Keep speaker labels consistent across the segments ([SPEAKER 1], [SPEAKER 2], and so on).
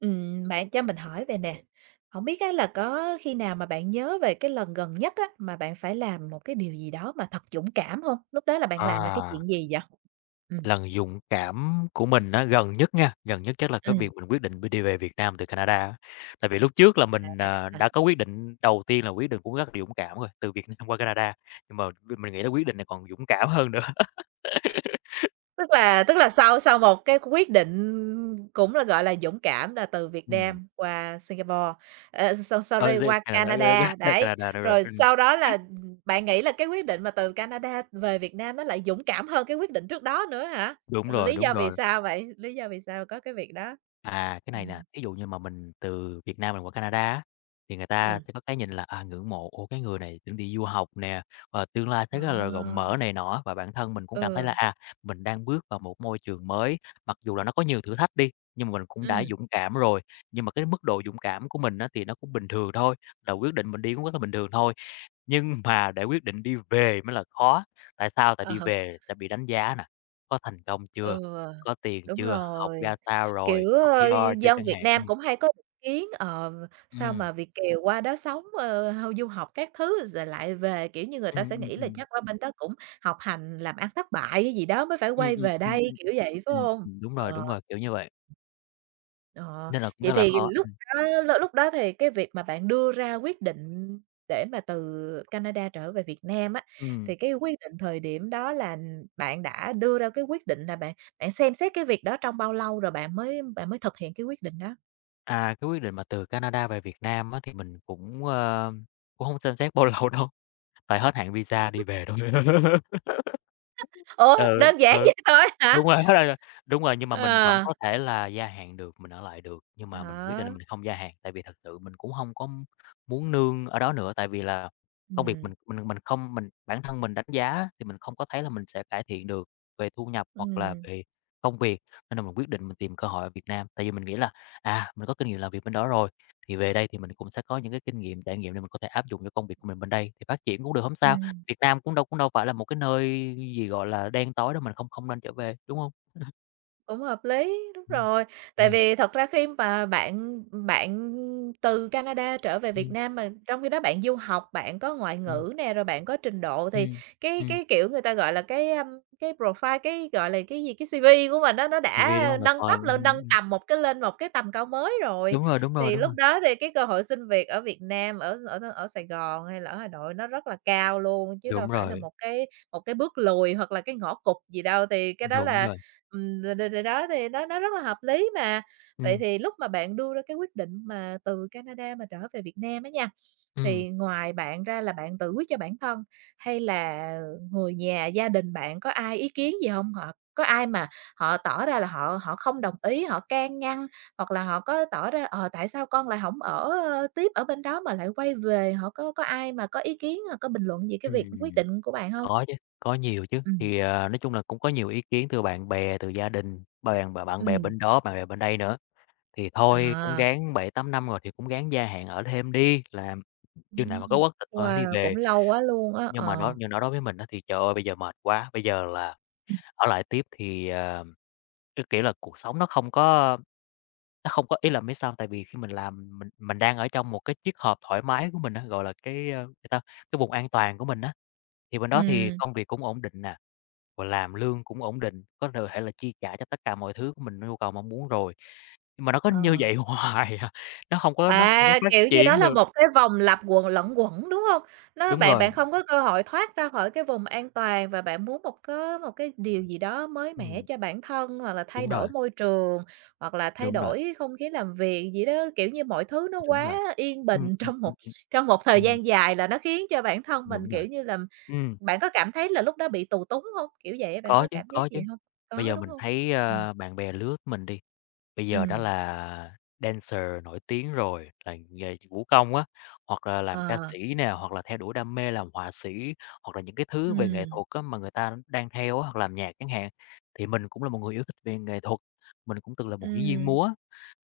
[SPEAKER 1] Ừm, bạn cho mình hỏi vầy nè, hổng biết á là có khi nào mà bạn nhớ về cái lần gần nhất á, mà bạn phải làm một cái điều gì đó mà thật dũng cảm hông? Lúc đó là bạn làm là cái
[SPEAKER 2] À.
[SPEAKER 1] chuyện gì vậy? Ừm.
[SPEAKER 2] Lần dũng cảm của mình á, gần nhất nha, gần nhất chắc là cái
[SPEAKER 1] Ừm.
[SPEAKER 2] việc mình quyết định bi đi về Việt Nam từ Canada á. Tại vì lúc trước là mình, à, đã
[SPEAKER 1] À.
[SPEAKER 2] có quyết định đầu tiên là quyết được cũng rất là dũng cảm rồi, từ Việt Nam qua Canada. Nhưng mà việc mình nghĩ là quyết định này còn dũng cảm hơn nữa.
[SPEAKER 1] Tức là tức là sau sau một cái quyết định cũng là, gọi là, dũng cảm, là từ Việt
[SPEAKER 2] Ừm.
[SPEAKER 1] Nam qua Singapore, ờ, so
[SPEAKER 2] Ôi,
[SPEAKER 1] sorry,
[SPEAKER 2] với
[SPEAKER 1] qua
[SPEAKER 2] ngày nào đó [unintelligible] ra
[SPEAKER 1] Canada,
[SPEAKER 2] tới
[SPEAKER 1] đấy,
[SPEAKER 2] Canada thôi bạn.
[SPEAKER 1] rồi
[SPEAKER 2] Ừm.
[SPEAKER 1] sau đó là, ừm, bạn nghĩ là cái quyết định mà từ Canada về Việt Nam nó lại dũng cảm hơn cái quyết định trước đó nữa hả?
[SPEAKER 2] Đúng
[SPEAKER 1] Ừ,
[SPEAKER 2] rồi,
[SPEAKER 1] lý
[SPEAKER 2] đúng
[SPEAKER 1] do vì
[SPEAKER 2] rồi.
[SPEAKER 1] sao vậy? Lý do vì sao có cái việc đó?
[SPEAKER 2] À, cái này nè,
[SPEAKER 1] Ừm.
[SPEAKER 2] thí dụ như mà mình từ Việt Nam mình qua Canada á, thì người ta
[SPEAKER 1] Ừm.
[SPEAKER 2] sẽ có cái nhìn là, à, ngưỡng mộ: "Ủa? Cái người này chuẩn bị du học nè, và tương lai thấy rất là rộng
[SPEAKER 1] À.
[SPEAKER 2] mở" này nọ á. Và bản thân mình cũng cảm thấy là,
[SPEAKER 1] Ừ.
[SPEAKER 2] à, mình đang bước vào một môi trường mới, mặc dù là nó có nhiều thử thách đi, nhưng mà mình cũng đã
[SPEAKER 1] Ừm.
[SPEAKER 2] dũng cảm rồi. Nhưng mà cái mức độ dũng cảm của mình á thì nó cũng bình thường thôi, là quyết định mình đi cũng rất là bình thường thôi. Nhưng mà để quyết định đi về mới là khó. Tại sao? Tại
[SPEAKER 1] Ờ
[SPEAKER 2] đi
[SPEAKER 1] ha.
[SPEAKER 2] về sẽ bị đánh giá nè: "Có thành công chưa?
[SPEAKER 1] Ừ,
[SPEAKER 2] Có tiền
[SPEAKER 1] đúng
[SPEAKER 2] chưa? Học
[SPEAKER 1] rồi,
[SPEAKER 2] ra sao rồi?
[SPEAKER 1] kiểu,
[SPEAKER 2] Học
[SPEAKER 1] ờ,
[SPEAKER 2] PR chưa?"
[SPEAKER 1] dân
[SPEAKER 2] chẳng
[SPEAKER 1] Việt
[SPEAKER 2] hạn.
[SPEAKER 1] Nam
[SPEAKER 2] Ừm.
[SPEAKER 1] cũng hay có ý kiến, ờ, sao
[SPEAKER 2] Ừm.
[SPEAKER 1] mà Việt kiều qua đó sống, ờ, hao du học các thứ rồi lại về? Kiểu như, người ta
[SPEAKER 2] Ừm,
[SPEAKER 1] sẽ
[SPEAKER 2] ừm,
[SPEAKER 1] nghĩ là
[SPEAKER 2] ừm.
[SPEAKER 1] chắc qua bên đó cũng học hành, làm ăn thất bại hay gì đó mới phải
[SPEAKER 2] Ừm,
[SPEAKER 1] quay
[SPEAKER 2] ừm,
[SPEAKER 1] về
[SPEAKER 2] ừm,
[SPEAKER 1] đây,
[SPEAKER 2] ừm.
[SPEAKER 1] kiểu vậy, phải
[SPEAKER 2] Ừm,
[SPEAKER 1] hông?
[SPEAKER 2] ừm, đúng rồi,
[SPEAKER 1] Ờ.
[SPEAKER 2] đúng rồi, kiểu như vậy.
[SPEAKER 1] Ờ,
[SPEAKER 2] Nên là cũng rất
[SPEAKER 1] vậy
[SPEAKER 2] là
[SPEAKER 1] thì
[SPEAKER 2] khó.
[SPEAKER 1] lúc
[SPEAKER 2] Ừm.
[SPEAKER 1] đó l lúc đó thì cái việc mà bạn đưa ra quyết định để mà từ Canada trở về Việt Nam á, thì
[SPEAKER 2] Ừm.
[SPEAKER 1] cái quyết định thời điểm đó là, ừm, bạn đã đưa ra cái quyết định là bạn bạn xem xét cái việc đó trong bao lâu rồi bạn mới bạn mới thực hiện cái quyết định đó?
[SPEAKER 2] À, cái quyết định mà từ Canada về Việt Nam á thì mình cũng, ơ, cũng hông xem xét bao lâu đâu, tại hết hạn visa đi về thôi.
[SPEAKER 1] Ủa,
[SPEAKER 2] Ừ,
[SPEAKER 1] đơn giản
[SPEAKER 2] ừ,
[SPEAKER 1] vậy thôi á hả?
[SPEAKER 2] đúng rồi, đúng rồi, nhưng mà mình vẫn
[SPEAKER 1] À.
[SPEAKER 2] có thể là gia hạn được, mình ở lại được. Nhưng
[SPEAKER 1] À
[SPEAKER 2] mà mình quyết định là
[SPEAKER 1] hả?
[SPEAKER 2] mình không gia hạn, tại vì thật sự mình cũng hông có muốn nương ở đó nữa. Tại vì là công việc
[SPEAKER 1] Ừm.
[SPEAKER 2] mình mình mình không mình bản thân mình đánh giá thì mình không có thấy là mình sẽ cải thiện được về thu nhập hoặc là
[SPEAKER 1] Ừm.
[SPEAKER 2] về công việc. Nên là mình quyết định mình tìm cơ hội ở Việt Nam. Tại vì mình nghĩ là, à, mình có kinh nghiệm làm việc bên đó rồi thì về đây thì mình cũng sẽ có những cái kinh nghiệm, trải nghiệm để mình có thể áp dụng cho công việc của mình bên đây thì phát triển cũng được, hổng sao.
[SPEAKER 1] Ừm.
[SPEAKER 2] Việt Nam cũng đâu cũng đâu phải là một cái nơi gì, gọi là, đen tối đâu, mình không không nên trở về, đúng hông? Ừm.
[SPEAKER 1] Cũng hợp lý, đúng
[SPEAKER 2] Ừm,
[SPEAKER 1] rồi. Tại
[SPEAKER 2] ừm.
[SPEAKER 1] vì thật ra khi mà bạn bạn từ Canada trở về Việt
[SPEAKER 2] Ừm.
[SPEAKER 1] Nam mà trong khi đó bạn du học, bạn có ngoại
[SPEAKER 2] Ừm.
[SPEAKER 1] ngữ nè, rồi bạn có trình độ thì
[SPEAKER 2] Ừm,
[SPEAKER 1] cái
[SPEAKER 2] ừm.
[SPEAKER 1] cái, kiểu, người ta gọi là cái, a, cái profile cái gọi là, cái gì, cái CV của mình á nó
[SPEAKER 2] CV đúng
[SPEAKER 1] đã
[SPEAKER 2] hông?
[SPEAKER 1] nâng
[SPEAKER 2] Profile,
[SPEAKER 1] cấp lên
[SPEAKER 2] ừm,
[SPEAKER 1] nâng
[SPEAKER 2] ừm.
[SPEAKER 1] tầm một cái lên một cái tầm cao mới rồi.
[SPEAKER 2] Đúng rồi, đúng rồi,
[SPEAKER 1] Thì
[SPEAKER 2] đúng
[SPEAKER 1] lúc
[SPEAKER 2] rồi.
[SPEAKER 1] đó thì cái cơ hội xin việc ở Việt Nam, ở ở ở Sài Gòn hay là ở Hà Nội nó rất là cao luôn chứ đâu
[SPEAKER 2] Đúng
[SPEAKER 1] phải là
[SPEAKER 2] rồi.
[SPEAKER 1] một cái một cái bước lùi hoặc là cái ngõ cụt gì đâu, thì cái đó
[SPEAKER 2] Đúng
[SPEAKER 1] là,
[SPEAKER 2] rồi.
[SPEAKER 1] ừm, rồi rồi rồi đó thì nó nó rất là hợp lý mà. Vậy
[SPEAKER 2] Ừm.
[SPEAKER 1] thì lúc mà bạn đưa ra cái quyết định mà từ Canada mà trở về Việt Nam á nha,
[SPEAKER 2] Ừm.
[SPEAKER 1] thì ngoài bạn ra là bạn tự quyết cho bản thân, hay là người nhà gia đình bạn có ai ý kiến gì hông? Hoặc có ai mà họ tỏ ra là họ họ không đồng ý, họ can ngăn, hoặc là họ có tỏ ra, "Ờ, tại sao con lại hổng ở, ơ, tiếp ở bên đó mà lại quay về?" họ có có ai mà có ý kiến hoặc có bình luận gì cái việc quyết
[SPEAKER 2] Ừm,
[SPEAKER 1] định của bạn hông?
[SPEAKER 2] có chứ, có nhiều chứ.
[SPEAKER 1] Ừm.
[SPEAKER 2] Thì, à, nói chung là cũng có nhiều ý kiến từ bạn bè, từ gia đình, bè mà bạn bè
[SPEAKER 1] Ừm.
[SPEAKER 2] bên đó, bạn bè bên đây nữa. Thì thôi cũng
[SPEAKER 1] À.
[SPEAKER 2] ráng 7, 8 năm rồi thì cũng ráng gia hạn ở thêm đi làm chừng nào mà có
[SPEAKER 1] Ừm,
[SPEAKER 2] quốc tịch thôi hẵng đi
[SPEAKER 1] wow, cũng
[SPEAKER 2] về.
[SPEAKER 1] lâu quá luôn á,
[SPEAKER 2] Nhưng mà
[SPEAKER 1] ờ.
[SPEAKER 2] đó nhưng đó đối với mình á thì, trời ơi, bây giờ mệt quá, bây giờ là
[SPEAKER 1] Ừm.
[SPEAKER 2] ở lại tiếp thì, ờ, cái kiểu là cuộc sống nó không có nó không có, ý là, biết sao hông, tại vì khi mình làm, mình mình đang ở trong một cái chiếc hộp thoải mái của mình á, gọi là, cái, ơ, gì ta, cái vùng an toàn của mình á. Thì bên đó thì
[SPEAKER 1] Ừm.
[SPEAKER 2] công việc cũng ổn định nè, rồi làm lương cũng ổn định, có th thể là chi trả cho tất cả mọi thứ của mình, nhu cầu mong muốn rồi. Nhưng mà nó có như
[SPEAKER 1] Ờ.
[SPEAKER 2] vậy hoài à, nó hông có nó hông có
[SPEAKER 1] À,
[SPEAKER 2] phát
[SPEAKER 1] kiểu như đó
[SPEAKER 2] triển
[SPEAKER 1] là
[SPEAKER 2] được.
[SPEAKER 1] một cái vòng lặp quần luẩn quẩn, đúng hông? Nó
[SPEAKER 2] Đúng
[SPEAKER 1] bạn
[SPEAKER 2] rồi.
[SPEAKER 1] bạn không có cơ hội thoát ra khỏi cái vùng an toàn và bạn muốn một có một cái điều gì đó mới mẻ
[SPEAKER 2] Ừm.
[SPEAKER 1] cho bản thân, hoặc là thay
[SPEAKER 2] Đúng
[SPEAKER 1] đổi
[SPEAKER 2] rồi.
[SPEAKER 1] môi trường, hoặc là thay
[SPEAKER 2] Đúng rồi.
[SPEAKER 1] đổi không khí làm việc gì đó. Kiểu như mọi thứ nó
[SPEAKER 2] Đúng
[SPEAKER 1] quá
[SPEAKER 2] rồi.
[SPEAKER 1] yên
[SPEAKER 2] Ừm,
[SPEAKER 1] bình
[SPEAKER 2] ừm,
[SPEAKER 1] trong
[SPEAKER 2] ừm,
[SPEAKER 1] một
[SPEAKER 2] ừm,
[SPEAKER 1] trong một thời
[SPEAKER 2] ừm.
[SPEAKER 1] gian dài là nó khiến cho bản thân mình,
[SPEAKER 2] Đúng rồi,
[SPEAKER 1] kiểu như là,
[SPEAKER 2] ừm.
[SPEAKER 1] bạn có cảm thấy là lúc đó bị tù túng hông? Kiểu vậy á, bạn
[SPEAKER 2] Có
[SPEAKER 1] có
[SPEAKER 2] chứ,
[SPEAKER 1] cảm giác
[SPEAKER 2] có
[SPEAKER 1] vậy
[SPEAKER 2] chứ,
[SPEAKER 1] hông?
[SPEAKER 2] bây
[SPEAKER 1] Có,
[SPEAKER 2] giờ
[SPEAKER 1] đúng
[SPEAKER 2] mình
[SPEAKER 1] hông?
[SPEAKER 2] thấy,
[SPEAKER 1] Ừm.
[SPEAKER 2] ơ, bạn bè lứa mình đi, bây giờ đã
[SPEAKER 1] Ừm.
[SPEAKER 2] là dancer nổi tiếng rồi là nghề vũ công á, hoặc là làm ca
[SPEAKER 1] Ờ.
[SPEAKER 2] sĩ nè, hoặc là theo đuổi đam mê làm họa sĩ hoặc là những cái thứ về nghệ
[SPEAKER 1] Ừm.
[SPEAKER 2] thuật á mà người ta đang theo á, hoặc làm nhạc chẳng hạn. Thì mình cũng là một người yêu thích về nghệ thuật, mình cũng từng là một diễn viên
[SPEAKER 1] Ừm.
[SPEAKER 2] múa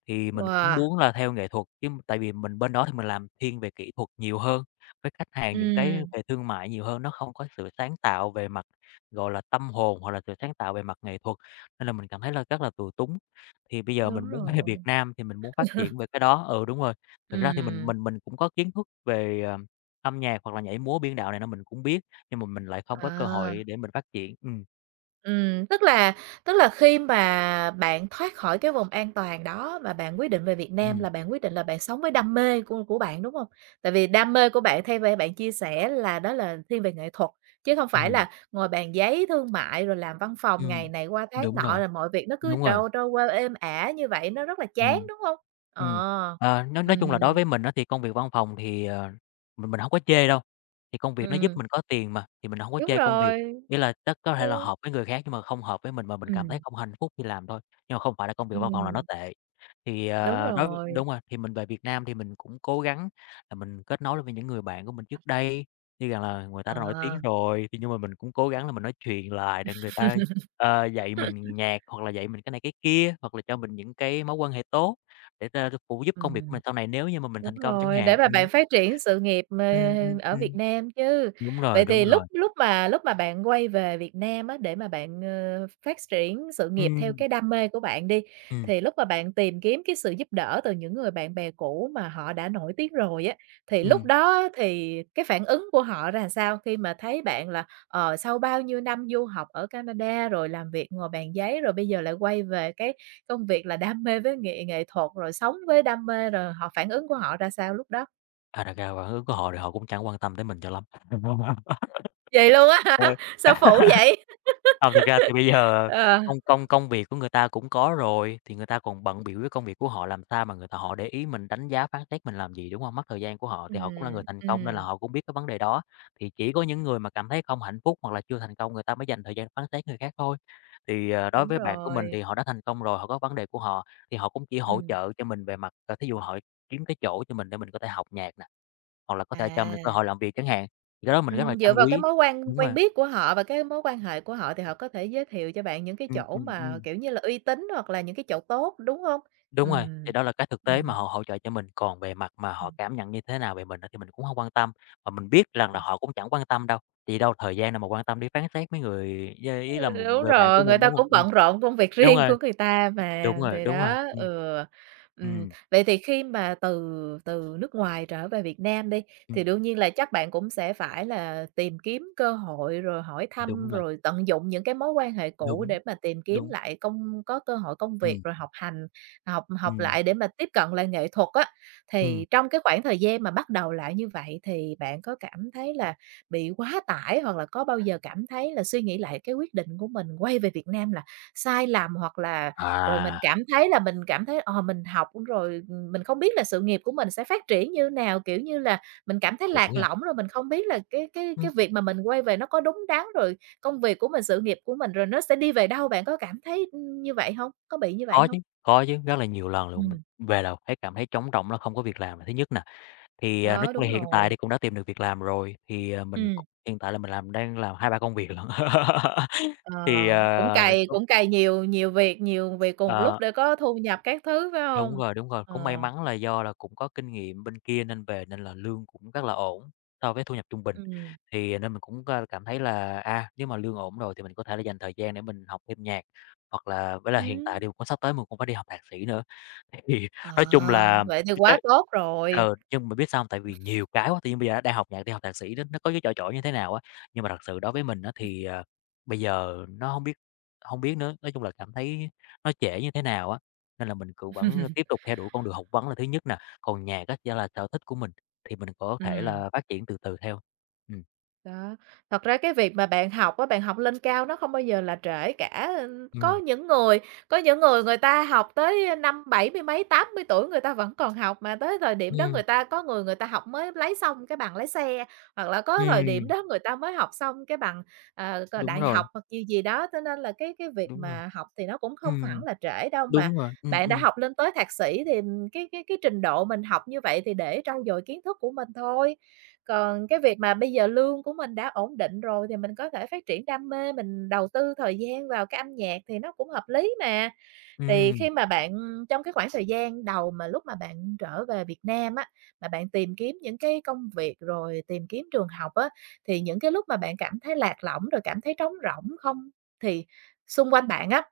[SPEAKER 2] thì mình cũng
[SPEAKER 1] Wow.
[SPEAKER 2] muốn là theo nghệ thuật chứ. Tại vì mình bên đó thì mình làm thiên về kỹ thuật nhiều hơn với khách hàng, những cái
[SPEAKER 1] Ừm.
[SPEAKER 2] về thương mại nhiều hơn. Nó không có sự sáng tạo về mặt, gọi là, tâm hồn hoặc là sự sáng tạo về mặt nghệ thuật. Nên là mình cảm thấy là rất là tù túng. Thì bây giờ mình
[SPEAKER 1] Đúng
[SPEAKER 2] muốn về
[SPEAKER 1] rồi.
[SPEAKER 2] Việt Nam thì mình muốn phát triển về cái đó. Ừ, đúng rồi, thực ra thì mình
[SPEAKER 1] Ừm.
[SPEAKER 2] mình mình cũng có kiến thức về âm nhạc hoặc là nhảy múa, biên đạo này mình cũng biết, nhưng mà mình lại không có cơ
[SPEAKER 1] À.
[SPEAKER 2] hội để mình phát triển. Ừm.
[SPEAKER 1] Ừm, tức là tức là khi mà bạn thoát khỏi cái vùng an toàn đó, mà bạn quyết định về Việt Nam
[SPEAKER 2] Ừm.
[SPEAKER 1] là bạn quyết định là bạn sống với đam mê của của bạn, đúng hông? Tại vì đam mê của bạn theo b bạn chia sẻ là đó là thiên về nghệ thuật, chứ không phải
[SPEAKER 2] Ừm.
[SPEAKER 1] là ngồi bàn giấy thương mại rồi làm văn phòng ngày
[SPEAKER 2] Ừm,
[SPEAKER 1] này qua tháng
[SPEAKER 2] đúng
[SPEAKER 1] nọ,
[SPEAKER 2] rồi,
[SPEAKER 1] rồi mọi việc nó cứ
[SPEAKER 2] đúng rồi.
[SPEAKER 1] trôi trôi qua êm ả như vậy nó rất là chán,
[SPEAKER 2] Ừm,
[SPEAKER 1] đúng hông?
[SPEAKER 2] ừm,
[SPEAKER 1] Ờ,
[SPEAKER 2] ờ, nói nói chung là đối
[SPEAKER 1] ừm.
[SPEAKER 2] với mình á thì công việc văn phòng thì, ờ, mình mình hổng có chê đâu. Thì công việc nó giúp
[SPEAKER 1] Ừm.
[SPEAKER 2] mình có tiền mà, thì mình hông có
[SPEAKER 1] Đúng
[SPEAKER 2] chê công việc.
[SPEAKER 1] rồi.
[SPEAKER 2] Ý là chắc có thể là
[SPEAKER 1] Ừ.
[SPEAKER 2] hợp với người khác nhưng mà không hợp với mình và mình cảm thấy
[SPEAKER 1] Ừm.
[SPEAKER 2] không hạnh phúc khi làm thôi, nhưng mà không phải là công việc văn phòng là nó
[SPEAKER 1] Ừm.
[SPEAKER 2] tệ. Thì,
[SPEAKER 1] Đúng
[SPEAKER 2] ờ, đối với
[SPEAKER 1] rồi.
[SPEAKER 2] đúng rồi thì mình về Việt Nam thì mình cũng cố gắng là mình kết nối lại với những người bạn của mình trước đây, như rằng là người ta đã nổi tiếng
[SPEAKER 1] À.
[SPEAKER 2] rồi. Thì nhưng mà mình cũng cố gắng là mình nói chuyện lại, rồi người ta, a, dạy mình nhạc hoặc là dạy mình cái này cái kia, hoặc là cho mình những cái mối quan hệ tốt để ta phụ giúp công việc của
[SPEAKER 1] Ừm.
[SPEAKER 2] mình sau này, nếu như mà mình
[SPEAKER 1] Đúng
[SPEAKER 2] thành công chẳng
[SPEAKER 1] rồi, để
[SPEAKER 2] hạn,
[SPEAKER 1] mà
[SPEAKER 2] ừm.
[SPEAKER 1] bạn phát triển sự nghiệp, ờ,
[SPEAKER 2] Ừm, ừm,
[SPEAKER 1] ở Việt
[SPEAKER 2] ừm.
[SPEAKER 1] Nam chứ.
[SPEAKER 2] Đúng rồi,
[SPEAKER 1] Vậy
[SPEAKER 2] đúng
[SPEAKER 1] thì
[SPEAKER 2] rồi.
[SPEAKER 1] lúc lúc mà lúc mà bạn quay về Việt Nam á để mà bạn, ờ, ph phát triển sự nghiệp theo
[SPEAKER 2] Ừm.
[SPEAKER 1] cái đam mê của bạn đi,
[SPEAKER 2] Ừm.
[SPEAKER 1] thì lúc mà bạn tìm kiếm cái sự giúp đỡ từ những người bạn bè cũ mà họ đã nổi tiếng rồi á, thì lúc
[SPEAKER 2] Ừm.
[SPEAKER 1] đó á thì cái phản ứng của họ ra sao khi mà thấy bạn là, ờ, sau bao nhiêu năm du học ở Canada rồi làm việc ngồi bàn giấy rồi bây giờ lại quay về cái công việc là đam mê với nghệ nghệ thuật, rồi sống với đam mê, rồi họ phản ứng của họ ra sao lúc đó?
[SPEAKER 2] À, thật ra phản ứng của họ thì họ cũng chẳng quan tâm tới mình cho lắm.
[SPEAKER 1] Vậy luôn á hả?
[SPEAKER 2] Ờ.
[SPEAKER 1] Sao phũ vậy?
[SPEAKER 2] Ờ, thực ra thì bây giờ
[SPEAKER 1] Ờ.
[SPEAKER 2] công công công việc của người ta cũng có rồi thì người ta còn bận bịu với công việc của họ, làm sao mà người ta họ để ý mình, đánh giá phán xét mình làm gì, đúng hông? Mất thời gian của họ, thì họ cũng là người
[SPEAKER 1] Ừm,
[SPEAKER 2] thành công nên là
[SPEAKER 1] ừm.
[SPEAKER 2] họ cũng biết cái vấn đề đó. Thì chỉ có những người mà cảm thấy không hạnh phúc, hoặc là chưa thành công người ta mới dành thời gian phán xét người khác thôi. Thì, ờ, đối
[SPEAKER 1] Đúng
[SPEAKER 2] với bạn của mình
[SPEAKER 1] rồi.
[SPEAKER 2] thì họ đã thành công rồi, họ có vấn đề của họ. Thì họ cũng chỉ hỗ
[SPEAKER 1] Ừm.
[SPEAKER 2] trợ cho mình về mặt, ờ, thí dụ họ kiếm cái chỗ cho mình để mình có thể học nhạc nè, hoặc là có thể cho mình cơ
[SPEAKER 1] À.
[SPEAKER 2] hội làm việc chẳng hạn, thì cái đó mình rất là
[SPEAKER 1] Ừm, dựa
[SPEAKER 2] trân
[SPEAKER 1] vào cái
[SPEAKER 2] quý.
[SPEAKER 1] mối quan
[SPEAKER 2] Đúng
[SPEAKER 1] quen
[SPEAKER 2] mà.
[SPEAKER 1] biết của họ và cái mối quan hệ của họ thì họ có thể giới thiệu cho bạn những cái
[SPEAKER 2] Ừm,
[SPEAKER 1] chỗ
[SPEAKER 2] ừm,
[SPEAKER 1] mà,
[SPEAKER 2] ừm.
[SPEAKER 1] kiểu như là, uy tín, hoặc là những cái chỗ tốt, đúng hông?
[SPEAKER 2] Đúng rồi, thì
[SPEAKER 1] Ừm,
[SPEAKER 2] đó là cách thực tế mà
[SPEAKER 1] ừm.
[SPEAKER 2] họ hỗ trợ cho mình, còn về mặt mà
[SPEAKER 1] Ừm.
[SPEAKER 2] họ cảm nhận như thế nào về mình á thì mình cũng hông quan tâm. Và mình biết rằng là
[SPEAKER 1] Ừm.
[SPEAKER 2] họ cũng chẳng quan tâm đâu, tại vì đâu thời gian đâu mà quan tâm, đi phán xét mấy người yeah, ý là
[SPEAKER 1] Ừ.
[SPEAKER 2] một
[SPEAKER 1] Đúng
[SPEAKER 2] người bạn của
[SPEAKER 1] rồi, người
[SPEAKER 2] mình,
[SPEAKER 1] ta
[SPEAKER 2] đúng
[SPEAKER 1] cũng
[SPEAKER 2] hông? Ừm,
[SPEAKER 1] bận rộn công việc
[SPEAKER 2] đúng
[SPEAKER 1] riêng
[SPEAKER 2] rồi.
[SPEAKER 1] của người ta mà,
[SPEAKER 2] Đúng rồi,
[SPEAKER 1] thì
[SPEAKER 2] đúng rồi,
[SPEAKER 1] đó,
[SPEAKER 2] ừm.
[SPEAKER 1] ừ, ừm.
[SPEAKER 2] Ừm.
[SPEAKER 1] Vậy thì khi mà từ từ nước ngoài trở về Việt Nam đi, thì
[SPEAKER 2] Ừm.
[SPEAKER 1] đương nhiên là chắc bạn cũng sẽ phải là tìm kiếm cơ hội rồi hỏi thăm,
[SPEAKER 2] Đúng rồi.
[SPEAKER 1] rồi tận dụng những cái mối quan hệ cũ
[SPEAKER 2] Đúng,
[SPEAKER 1] để mà tìm kiếm
[SPEAKER 2] đúng.
[SPEAKER 1] lại công có cơ hội công việc
[SPEAKER 2] Ừm.
[SPEAKER 1] rồi học hành, học học
[SPEAKER 2] Ừm.
[SPEAKER 1] lại để mà tiếp cận lại nghệ thuật á. Thì
[SPEAKER 2] Ừm.
[SPEAKER 1] trong cái khoảng thời gian mà bắt đầu lại như vậy thì bạn có cảm thấy là bị quá tải, hoặc là có bao giờ cảm thấy là suy nghĩ lại cái quyết định của mình quay về Việt Nam là sai lầm, hoặc là rồi mình
[SPEAKER 2] À.
[SPEAKER 1] cảm thấy là mình cảm thấy, ờ, mình học rồi, ừm, mình không biết là sự nghiệp của mình sẽ phát triển như nào. Kiểu như là, mình cảm thấy
[SPEAKER 2] Đúng
[SPEAKER 1] lạc
[SPEAKER 2] nha.
[SPEAKER 1] lõng, rồi mình không biết là cái cái
[SPEAKER 2] Ừm.
[SPEAKER 1] cái việc mà mình quay về nó có đúng đắn, rồi công việc của mình, sự nghiệp của mình rồi nó sẽ đi về đâu. Bạn có cảm thấy, ừm, như vậy hông? Có bị như vậy
[SPEAKER 2] Có
[SPEAKER 1] hông?
[SPEAKER 2] chứ, có chứ, rất là nhiều lần luôn. Mình
[SPEAKER 1] Ừm.
[SPEAKER 2] về đầu thấy cảm thấy trống rỗng là không có việc làm là thứ nhất nè. Thì, à, nói
[SPEAKER 1] Đó,
[SPEAKER 2] chung
[SPEAKER 1] đúng
[SPEAKER 2] là hiện tại
[SPEAKER 1] rồi.
[SPEAKER 2] thì cũng đã tìm được việc làm rồi, thì, ờ, mình
[SPEAKER 1] Ừm.
[SPEAKER 2] cũng hiện tại là mình làm đang làm 2, 3 công việc lận.
[SPEAKER 1] Ờ,
[SPEAKER 2] Thì, ờ,
[SPEAKER 1] cũng
[SPEAKER 2] nói
[SPEAKER 1] cày
[SPEAKER 2] chung
[SPEAKER 1] cũng cày nhiều nhiều việc nhiều việc cùng lúc
[SPEAKER 2] Ờ.
[SPEAKER 1] để có thu nhập các thứ, phải
[SPEAKER 2] Đúng
[SPEAKER 1] hông?
[SPEAKER 2] rồi, đúng rồi,
[SPEAKER 1] Ờ.
[SPEAKER 2] cũng may mắn là do là cũng có kinh nghiệm bên kia nên về nên là lương cũng rất là ổn so với thu nhập trung bình.
[SPEAKER 1] Ừm.
[SPEAKER 2] Thì nên mình cũng c cảm thấy là, à, nếu mà lương ổn rồi thì mình có thể là dành thời gian để mình học thêm nhạc, hoặc là với là hiện tại
[SPEAKER 1] Ừm.
[SPEAKER 2] thì cũng sắp tới mình cũng phải đi học thạc sĩ nữa. Thì thì
[SPEAKER 1] Ờ,
[SPEAKER 2] nói chung là,
[SPEAKER 1] vậy thì
[SPEAKER 2] cái
[SPEAKER 1] quá
[SPEAKER 2] cái,
[SPEAKER 1] tốt rồi.
[SPEAKER 2] ừ, chung bạn biết sao hông, tại vì nhiều cái quá, tự nhiên bây giờ á đang học nhạc, đi học thạc sĩ nó có cái chỏi chỏi như thế nào á. Nhưng mà thật sự đối với mình á thì, ờ, bây giờ nó hông biết hông biết nữa, nói chung là cảm thấy nó trễ như thế nào á, nên là mình cũng vẫn tiếp tục theo đuổi con đường học vấn là thứ nhất nè. Còn nhạc á chỉ là sở thích của mình thì mình có thể
[SPEAKER 1] Ừm.
[SPEAKER 2] là phát triển từ từ theo. Ừm.
[SPEAKER 1] Đó, thật ra cái việc mà bạn học á, bạn học lên cao nó hông bao giờ là trễ cả, ơ, có
[SPEAKER 2] Ừm.
[SPEAKER 1] những người có những người người ta học tới năm bảy mươi mấy, 80 tuổi người ta vẫn còn học mà tới thời điểm đó
[SPEAKER 2] Ừm.
[SPEAKER 1] người ta có người người ta học mới lấy xong cái bằng lái xe, hoặc là có thời điểm
[SPEAKER 2] Ừm.
[SPEAKER 1] đó người ta mới học xong cái bằng, ờ, c
[SPEAKER 2] Đúng
[SPEAKER 1] đại
[SPEAKER 2] rồi.
[SPEAKER 1] học hoặc gì gì đó. Cho nên là cái cái việc
[SPEAKER 2] Đúng rồi.
[SPEAKER 1] mà học thì nó cũng không hẳn
[SPEAKER 2] Ừm.
[SPEAKER 1] là trễ đâu mà
[SPEAKER 2] Đúng rồi, ừm,
[SPEAKER 1] bạn đã
[SPEAKER 2] ừm.
[SPEAKER 1] học lên tới thạc sĩ thì cái cái cái trình độ mình học như vậy thì để trau dồi kiến thức của mình thôi. Còn cái việc mà bây giờ lương của mình đã ổn định rồi thì mình có thể phát triển đam mê, mình đầu tư thời gian vào cái âm nhạc thì nó cũng hợp lý mà. Thì
[SPEAKER 2] Ừm.
[SPEAKER 1] khi mà bạn trong cái khoảng thời gian đầu mà lúc mà bạn trở về Việt Nam á, mà bạn tìm kiếm những cái công việc rồi tìm kiếm trường học á thì những cái lúc mà bạn cảm thấy lạc lõng rồi cảm thấy trống rỗng không thì xung quanh bạn á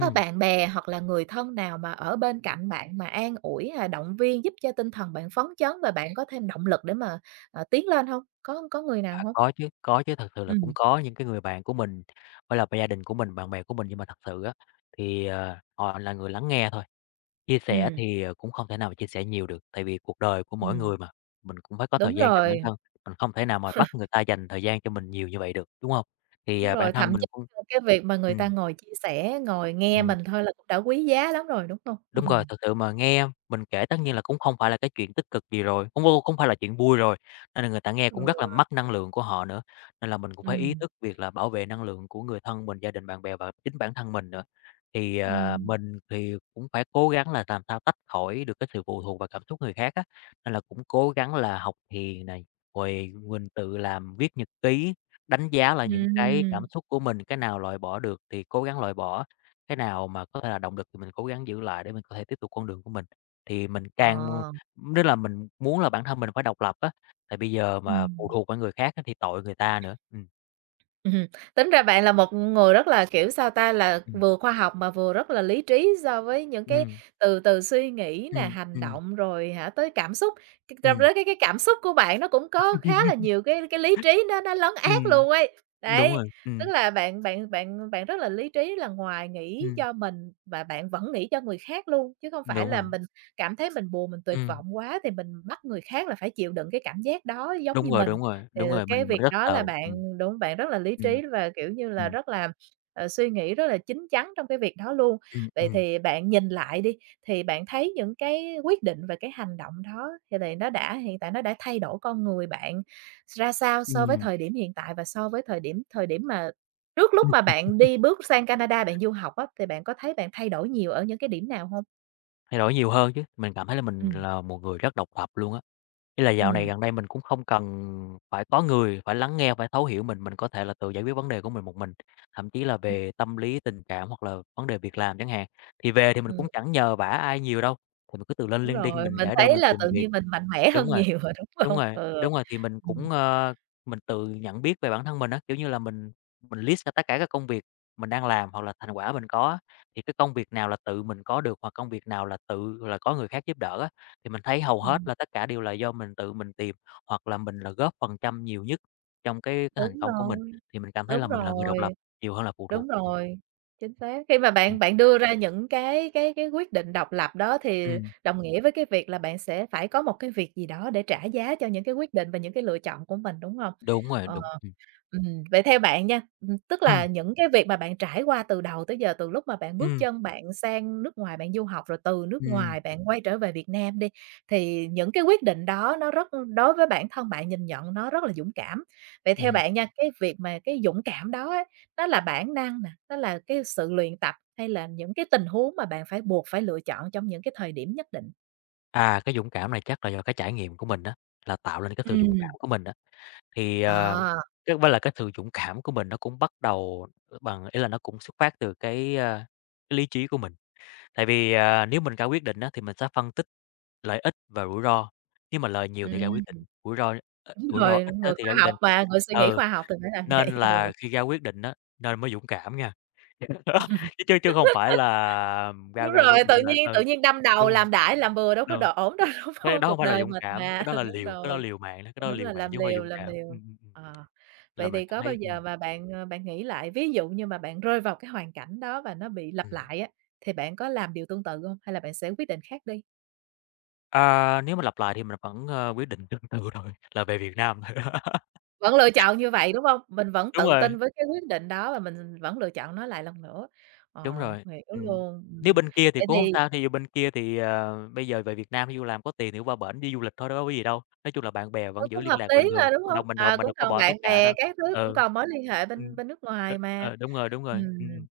[SPEAKER 1] có bạn bè hoặc là người thân nào mà ở bên cạnh bạn mà an ủi hay động viên giúp cho tinh thần bạn phấn chấn và bạn có thêm động lực để mà, ờ, tiến lên hông? Có có người nào
[SPEAKER 2] À,
[SPEAKER 1] hông?
[SPEAKER 2] có chứ, có chứ thật sự là cũng
[SPEAKER 1] Ừm.
[SPEAKER 2] có những cái người bạn của mình, với là gia đình của mình, bạn bè của mình nhưng mà thật sự á thì, ờ, họ là người lắng nghe thôi, chia sẻ
[SPEAKER 1] Ừm.
[SPEAKER 2] thì, ờ, cũng không thể nào mà chia sẻ nhiều được, tại vì cuộc đời của mỗi
[SPEAKER 1] Ừm.
[SPEAKER 2] người mà mình cũng phải có thời
[SPEAKER 1] Đúng
[SPEAKER 2] gian cho bản
[SPEAKER 1] rồi.
[SPEAKER 2] thân, mình không thể nào mà bắt người ta dành thời gian cho mình nhiều như vậy được, đúng hông? Thì,
[SPEAKER 1] Đúng
[SPEAKER 2] à, bản
[SPEAKER 1] rồi,
[SPEAKER 2] thân
[SPEAKER 1] thậm chí
[SPEAKER 2] mình cũng.
[SPEAKER 1] là cái việc mà người ta
[SPEAKER 2] Ừm.
[SPEAKER 1] ngồi chia sẻ, ngồi nghe
[SPEAKER 2] Ừm.
[SPEAKER 1] mình thôi là cũng đã quý giá lắm rồi, đúng hông? Ừm
[SPEAKER 2] Đúng rồi,
[SPEAKER 1] hừm.
[SPEAKER 2] thực sự mà nghe mình kể tất nhiên là cũng không phải là cái chuyện tích cực gì rồi, cũng, ô không phải là chuyện vui rồi, nên là người ta nghe
[SPEAKER 1] Ừ.
[SPEAKER 2] cũng rất là mất năng lượng của họ nữa, nên là mình cũng phải ý
[SPEAKER 1] Ừm.
[SPEAKER 2] thức việc là bảo vệ năng lượng của người thân mình, gia đình, bạn bè và chính bản thân mình nữa. Thì, ờ,
[SPEAKER 1] Ừm.
[SPEAKER 2] mình thì cũng phải cố gắng là làm sao tách khỏi được cái sự phụ thuộc vào cảm xúc người khác á, nên là cũng cố gắng là học thiền này, rồi mình tự làm viết nhật ký, đánh giá lại những cái
[SPEAKER 1] Ừm.
[SPEAKER 2] cảm xúc của mình, cái nào loại bỏ được thì cố gắng loại bỏ, cái nào mà có thể là động lực thì mình cố gắng giữ lại để mình có thể tiếp tục con đường của mình, thì mình càng
[SPEAKER 1] Ờ.
[SPEAKER 2] nếu là mình muốn là bản thân mình phải độc lập á, thì bây giờ mà phụ
[SPEAKER 1] Ừm.
[SPEAKER 2] thuộc vô người khác thì tội người ta nữa. Ừm.
[SPEAKER 1] Ừm, tính ra bạn là một người rất là, kiểu, sao ta, là
[SPEAKER 2] Ừm.
[SPEAKER 1] vừa khoa học mà vừa rất là lý trí so với những cái
[SPEAKER 2] Ừm.
[SPEAKER 1] từ từ suy nghĩ nè,
[SPEAKER 2] Ừm,
[SPEAKER 1] hành
[SPEAKER 2] ừm.
[SPEAKER 1] động rồi, hả, tới cảm xúc, c trong
[SPEAKER 2] Ừm.
[SPEAKER 1] đó cái cái cảm xúc của bạn nó cũng có khá là nhiều cái cái lý trí nó nó lấn át
[SPEAKER 2] Ừm,
[SPEAKER 1] luôn ấy.
[SPEAKER 2] đúng
[SPEAKER 1] Đấy,
[SPEAKER 2] rồi,
[SPEAKER 1] tức
[SPEAKER 2] ừm.
[SPEAKER 1] là bạn bạn bạn bạn rất là lý trí, là ngoài nghĩ
[SPEAKER 2] Ừm.
[SPEAKER 1] cho mình và bạn vẫn nghĩ cho người khác luôn chứ không phải
[SPEAKER 2] Đúng
[SPEAKER 1] là
[SPEAKER 2] rồi.
[SPEAKER 1] mình cảm thấy mình buồn, mình tuyệt
[SPEAKER 2] Ừm.
[SPEAKER 1] vọng quá thì mình bắt người khác là phải chịu đựng cái cảm giác đó giống
[SPEAKER 2] Đúng
[SPEAKER 1] như
[SPEAKER 2] rồi,
[SPEAKER 1] mình.
[SPEAKER 2] đúng rồi,
[SPEAKER 1] Thì,
[SPEAKER 2] đúng
[SPEAKER 1] ờ,
[SPEAKER 2] rồi, mình
[SPEAKER 1] cái
[SPEAKER 2] mình
[SPEAKER 1] việc
[SPEAKER 2] rất
[SPEAKER 1] đó là
[SPEAKER 2] sợ. Ừm,
[SPEAKER 1] bạn đúng không bạn rất là lý
[SPEAKER 2] ừm,
[SPEAKER 1] trí và, kiểu như là,
[SPEAKER 2] ừm.
[SPEAKER 1] rất là, ờ, suy nghĩ rất là chín chắn trong cái việc đó luôn.
[SPEAKER 2] Ừm,
[SPEAKER 1] Vậy
[SPEAKER 2] ừm.
[SPEAKER 1] thì bạn nhìn lại đi thì bạn thấy những cái quyết định và cái hành động đó thì lại nó đã hiện tại nó đã thay đổi con người bạn ra sao so với
[SPEAKER 2] Ừm.
[SPEAKER 1] thời điểm hiện tại và so với thời điểm thời điểm mà trước lúc mà bạn đi bước sang Canada bạn du học á thì bạn có thấy bạn thay đổi nhiều ở những cái điểm nào hông?
[SPEAKER 2] Thay đổi nhiều hơn chứ, mình cảm thấy là mình
[SPEAKER 1] Ừm.
[SPEAKER 2] là một người rất độc lập luôn á, ý là dạo này
[SPEAKER 1] Ừm.
[SPEAKER 2] gần đây mình cũng không cần phải có người phải lắng nghe, phải thấu hiểu mình, mình có thể là tự giải quyết vấn đề của mình một mình. Thậm chí là
[SPEAKER 1] Ừm.
[SPEAKER 2] về tâm lý tình cảm hoặc là vấn đề việc làm chẳng hạn, thì về thì mình
[SPEAKER 1] Ừm.
[SPEAKER 2] cũng chẳng nhờ vả ai nhiều đâu, thì mình cứ tự lên
[SPEAKER 1] Đúng
[SPEAKER 2] LinkedIn
[SPEAKER 1] rồi,
[SPEAKER 2] mình
[SPEAKER 1] mình
[SPEAKER 2] để đơn
[SPEAKER 1] thấy
[SPEAKER 2] mình
[SPEAKER 1] là
[SPEAKER 2] tìm
[SPEAKER 1] tự
[SPEAKER 2] việc.
[SPEAKER 1] nhiên mình mạnh mẽ
[SPEAKER 2] Đúng
[SPEAKER 1] hơn
[SPEAKER 2] rồi,
[SPEAKER 1] nhiều rồi, đúng
[SPEAKER 2] đúng
[SPEAKER 1] hông?
[SPEAKER 2] rồi,
[SPEAKER 1] Ừ,
[SPEAKER 2] đúng rồi, thì mình
[SPEAKER 1] ừm.
[SPEAKER 2] cũng, ờ, mình tự nhận biết về bản thân mình á, kiểu như là, mình mình list ra tất cả các công việc mình đang làm hoặc là thành quả mình có á, thì cái công việc nào là tự mình có được hoặc công việc nào là tự là có người khác giúp đỡ á. Thì mình thấy hầu hết
[SPEAKER 1] Ừm.
[SPEAKER 2] là tất cả đều là do mình tự mình tìm hoặc là mình là góp phần trăm nhiều nhất trong cái cái thành
[SPEAKER 1] Đúng
[SPEAKER 2] công của mình,
[SPEAKER 1] rồi,
[SPEAKER 2] thì mình cảm thấy là
[SPEAKER 1] đúng
[SPEAKER 2] mình là người độc
[SPEAKER 1] rồi,
[SPEAKER 2] lập nhiều hơn là phụ
[SPEAKER 1] đúng
[SPEAKER 2] thuộc. Ừm.
[SPEAKER 1] rồi, chính xác. Khi mà
[SPEAKER 2] Ừm.
[SPEAKER 1] bạn bạn đưa ra những cái cái cái quyết định độc lập đó thì
[SPEAKER 2] Ừm.
[SPEAKER 1] đồng nghĩa với cái việc là bạn sẽ phải có một cái việc gì đó để trả giá cho những cái quyết định và những cái lựa chọn của mình, đúng hông?
[SPEAKER 2] Đúng rồi,
[SPEAKER 1] Ờ,
[SPEAKER 2] đúng, ừm.
[SPEAKER 1] ừm, vậy theo bạn nha, ừm, tức
[SPEAKER 2] Ừm.
[SPEAKER 1] là những cái việc mà bạn trải qua từ đầu tới giờ từ lúc mà bạn bước
[SPEAKER 2] Ừm.
[SPEAKER 1] chân bạn sang nước ngoài bạn du học, rồi từ nước
[SPEAKER 2] Ừm.
[SPEAKER 1] ngoài bạn quay trở về Việt Nam đi, thì những cái quyết định đó nó rất đối với bản thân bạn nhìn nhận nó rất là dũng cảm. Vậy theo
[SPEAKER 2] Ừm.
[SPEAKER 1] bạn nha, cái việc mà cái dũng cảm đó á, nó là bản năng nè, nó là cái sự luyện tập hay là những cái tình huống mà bạn phải buộc phải lựa chọn trong những cái thời điểm nhất định?
[SPEAKER 2] À, cái dũng cảm này chắc là do cái trải nghiệm của mình á, là tạo nên cái sự dũng cảm
[SPEAKER 1] Ừm.
[SPEAKER 2] của mình á. Thì, ờ,
[SPEAKER 1] À.
[SPEAKER 2] chắc cũng phải là cái sự dũng cảm của mình nó cũng bắt đầu, à, bằng ý là nó cũng xuất phát từ cái, a, cái lý trí của mình. Tại vì, à, nếu mình ra quyết định á, thì mình sẽ phân tích lợi ích và rủi ro, nếu mà lời nhiều thì ra
[SPEAKER 1] Ừm.
[SPEAKER 2] quyết định rủi ro ít
[SPEAKER 1] Đúng
[SPEAKER 2] rủi ro
[SPEAKER 1] rồi,
[SPEAKER 2] ít á
[SPEAKER 1] người
[SPEAKER 2] thì
[SPEAKER 1] khoa
[SPEAKER 2] ra quyết
[SPEAKER 1] học
[SPEAKER 2] định.
[SPEAKER 1] mà, người suy nghĩ
[SPEAKER 2] Ừ,
[SPEAKER 1] khoa học thì phải làm vậy.
[SPEAKER 2] nên
[SPEAKER 1] Ừ.
[SPEAKER 2] là khi ra quyết định á, nên mới dũng cảm nghe. Chứ chứ chứ không phải là ra
[SPEAKER 1] Đúng
[SPEAKER 2] ra
[SPEAKER 1] rồi,
[SPEAKER 2] quyết định
[SPEAKER 1] tự
[SPEAKER 2] là
[SPEAKER 1] nhiên
[SPEAKER 2] ừ,
[SPEAKER 1] tự nhiên đâm đầu
[SPEAKER 2] đúng rồi.
[SPEAKER 1] làm đại làm bừa đâu có đ
[SPEAKER 2] Ừ,
[SPEAKER 1] ổn đâu, đúng
[SPEAKER 2] cái
[SPEAKER 1] hông?
[SPEAKER 2] đó hông
[SPEAKER 1] Cuộc
[SPEAKER 2] phải là
[SPEAKER 1] đời
[SPEAKER 2] dũng
[SPEAKER 1] mình
[SPEAKER 2] cảm, cái
[SPEAKER 1] mà
[SPEAKER 2] đó là
[SPEAKER 1] đúng
[SPEAKER 2] liều cái đó
[SPEAKER 1] rồi.
[SPEAKER 2] liều mạng đó, cái đó là
[SPEAKER 1] Đúng là
[SPEAKER 2] liều mạng
[SPEAKER 1] làm
[SPEAKER 2] chứ hông phải
[SPEAKER 1] liều
[SPEAKER 2] dũng
[SPEAKER 1] làm
[SPEAKER 2] cảm,
[SPEAKER 1] liều.
[SPEAKER 2] ừm, ừm, ừm,
[SPEAKER 1] Ờ,
[SPEAKER 2] là
[SPEAKER 1] vậy
[SPEAKER 2] mình
[SPEAKER 1] thì
[SPEAKER 2] cảm
[SPEAKER 1] có bao
[SPEAKER 2] thấy
[SPEAKER 1] giờ
[SPEAKER 2] ừm.
[SPEAKER 1] mà bạn, à, bạn nghĩ lại, ví dụ như mà bạn rơi vào cái hoàn cảnh đó và nó bị lặp
[SPEAKER 2] Ừm.
[SPEAKER 1] lại á, thì bạn có làm điều tương tự hông, hay là bạn sẽ quyết định khác đi?
[SPEAKER 2] À, nếu mà lặp lại thì mình vẫn, a, quyết định tương tự rồi, là về Việt Nam.
[SPEAKER 1] Vẫn lựa chọn như vậy, đúng hông? Mình vẫn
[SPEAKER 2] Đúng
[SPEAKER 1] tự
[SPEAKER 2] rồi.
[SPEAKER 1] tin với cái quyết định đó và mình, ừm, vẫn lựa chọn nó lại lần nữa,
[SPEAKER 2] Đúng
[SPEAKER 1] ờ,
[SPEAKER 2] rồi,
[SPEAKER 1] hiểu
[SPEAKER 2] ừm,
[SPEAKER 1] luôn.
[SPEAKER 2] nếu
[SPEAKER 1] Ừm,
[SPEAKER 2] bên kia thì
[SPEAKER 1] vậy
[SPEAKER 2] cũng hông
[SPEAKER 1] thì
[SPEAKER 2] sao, thí dụ bên kia thì, ờ, bây giờ về Việt Nam, thí dụ làm có tiền thì đi qua bển đi du lịch thôi, đ đâu có gì đâu. Nói chung là bạn bè
[SPEAKER 1] Ừ,
[SPEAKER 2] vẫn giữ
[SPEAKER 1] cũng
[SPEAKER 2] liên
[SPEAKER 1] hợp
[SPEAKER 2] lạc
[SPEAKER 1] lý
[SPEAKER 2] bình thường,
[SPEAKER 1] mà, đúng
[SPEAKER 2] mình đâu
[SPEAKER 1] hông?
[SPEAKER 2] mình đâu
[SPEAKER 1] Ờ,
[SPEAKER 2] mình
[SPEAKER 1] cũng
[SPEAKER 2] đâu có
[SPEAKER 1] còn
[SPEAKER 2] bỏ tất
[SPEAKER 1] bạn
[SPEAKER 2] cả
[SPEAKER 1] bè
[SPEAKER 2] đâu.
[SPEAKER 1] các thứ, cũng
[SPEAKER 2] Ừ,
[SPEAKER 1] còn mối liên hệ
[SPEAKER 2] ừm,
[SPEAKER 1] bên bên nước
[SPEAKER 2] ừ,
[SPEAKER 1] ngoài mà.
[SPEAKER 2] ừ, đúng rồi, đúng rồi,
[SPEAKER 1] Ừm.
[SPEAKER 2] ừm.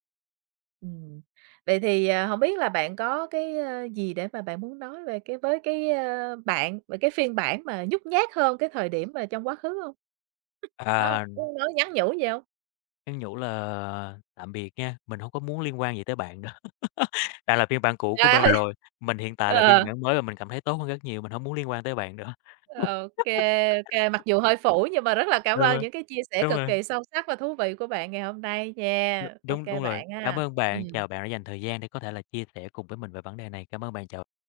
[SPEAKER 1] Ừm, vậy thì, ờ, hông biết là bạn có cái gì để mà bạn muốn nói về cái với cái bạn về cái phiên bản mà nhút nhát hơn cái thời điểm mà trong quá khứ hông? Có hông,
[SPEAKER 2] À.
[SPEAKER 1] có muốn nói nhắn nhủ gì hông?
[SPEAKER 2] Nhắn nhủ là "Tạm biệt nha, mình hông có muốn liên quan gì tới bạn nữa. Bạn là phiên bản cũ của mình
[SPEAKER 1] Trời!
[SPEAKER 2] rồi, mình hiện tại là phiên
[SPEAKER 1] Ờ.
[SPEAKER 2] bản mới và mình cảm thấy tốt hơn rất nhiều, mình hổng muốn liên quan tới bạn nữa."
[SPEAKER 1] Ô kê, ô kê, mặc dù hơi phũ, nhưng mà rất là cảm
[SPEAKER 2] Đúng
[SPEAKER 1] ơn
[SPEAKER 2] rồi,
[SPEAKER 1] những cái chia sẻ
[SPEAKER 2] đúng
[SPEAKER 1] cực
[SPEAKER 2] rồi.
[SPEAKER 1] kỳ sâu sắc và thú vị của bạn ngày hôm nay
[SPEAKER 2] Đ
[SPEAKER 1] nha. OK
[SPEAKER 2] đúng, đúng rồi.
[SPEAKER 1] bạn ha.
[SPEAKER 2] Cảm ơn bạn, chào
[SPEAKER 1] Ừm.
[SPEAKER 2] bạn đã dành thời gian để có thể là chia sẻ cùng với mình về vấn đề này. Cảm ơn bạn, chào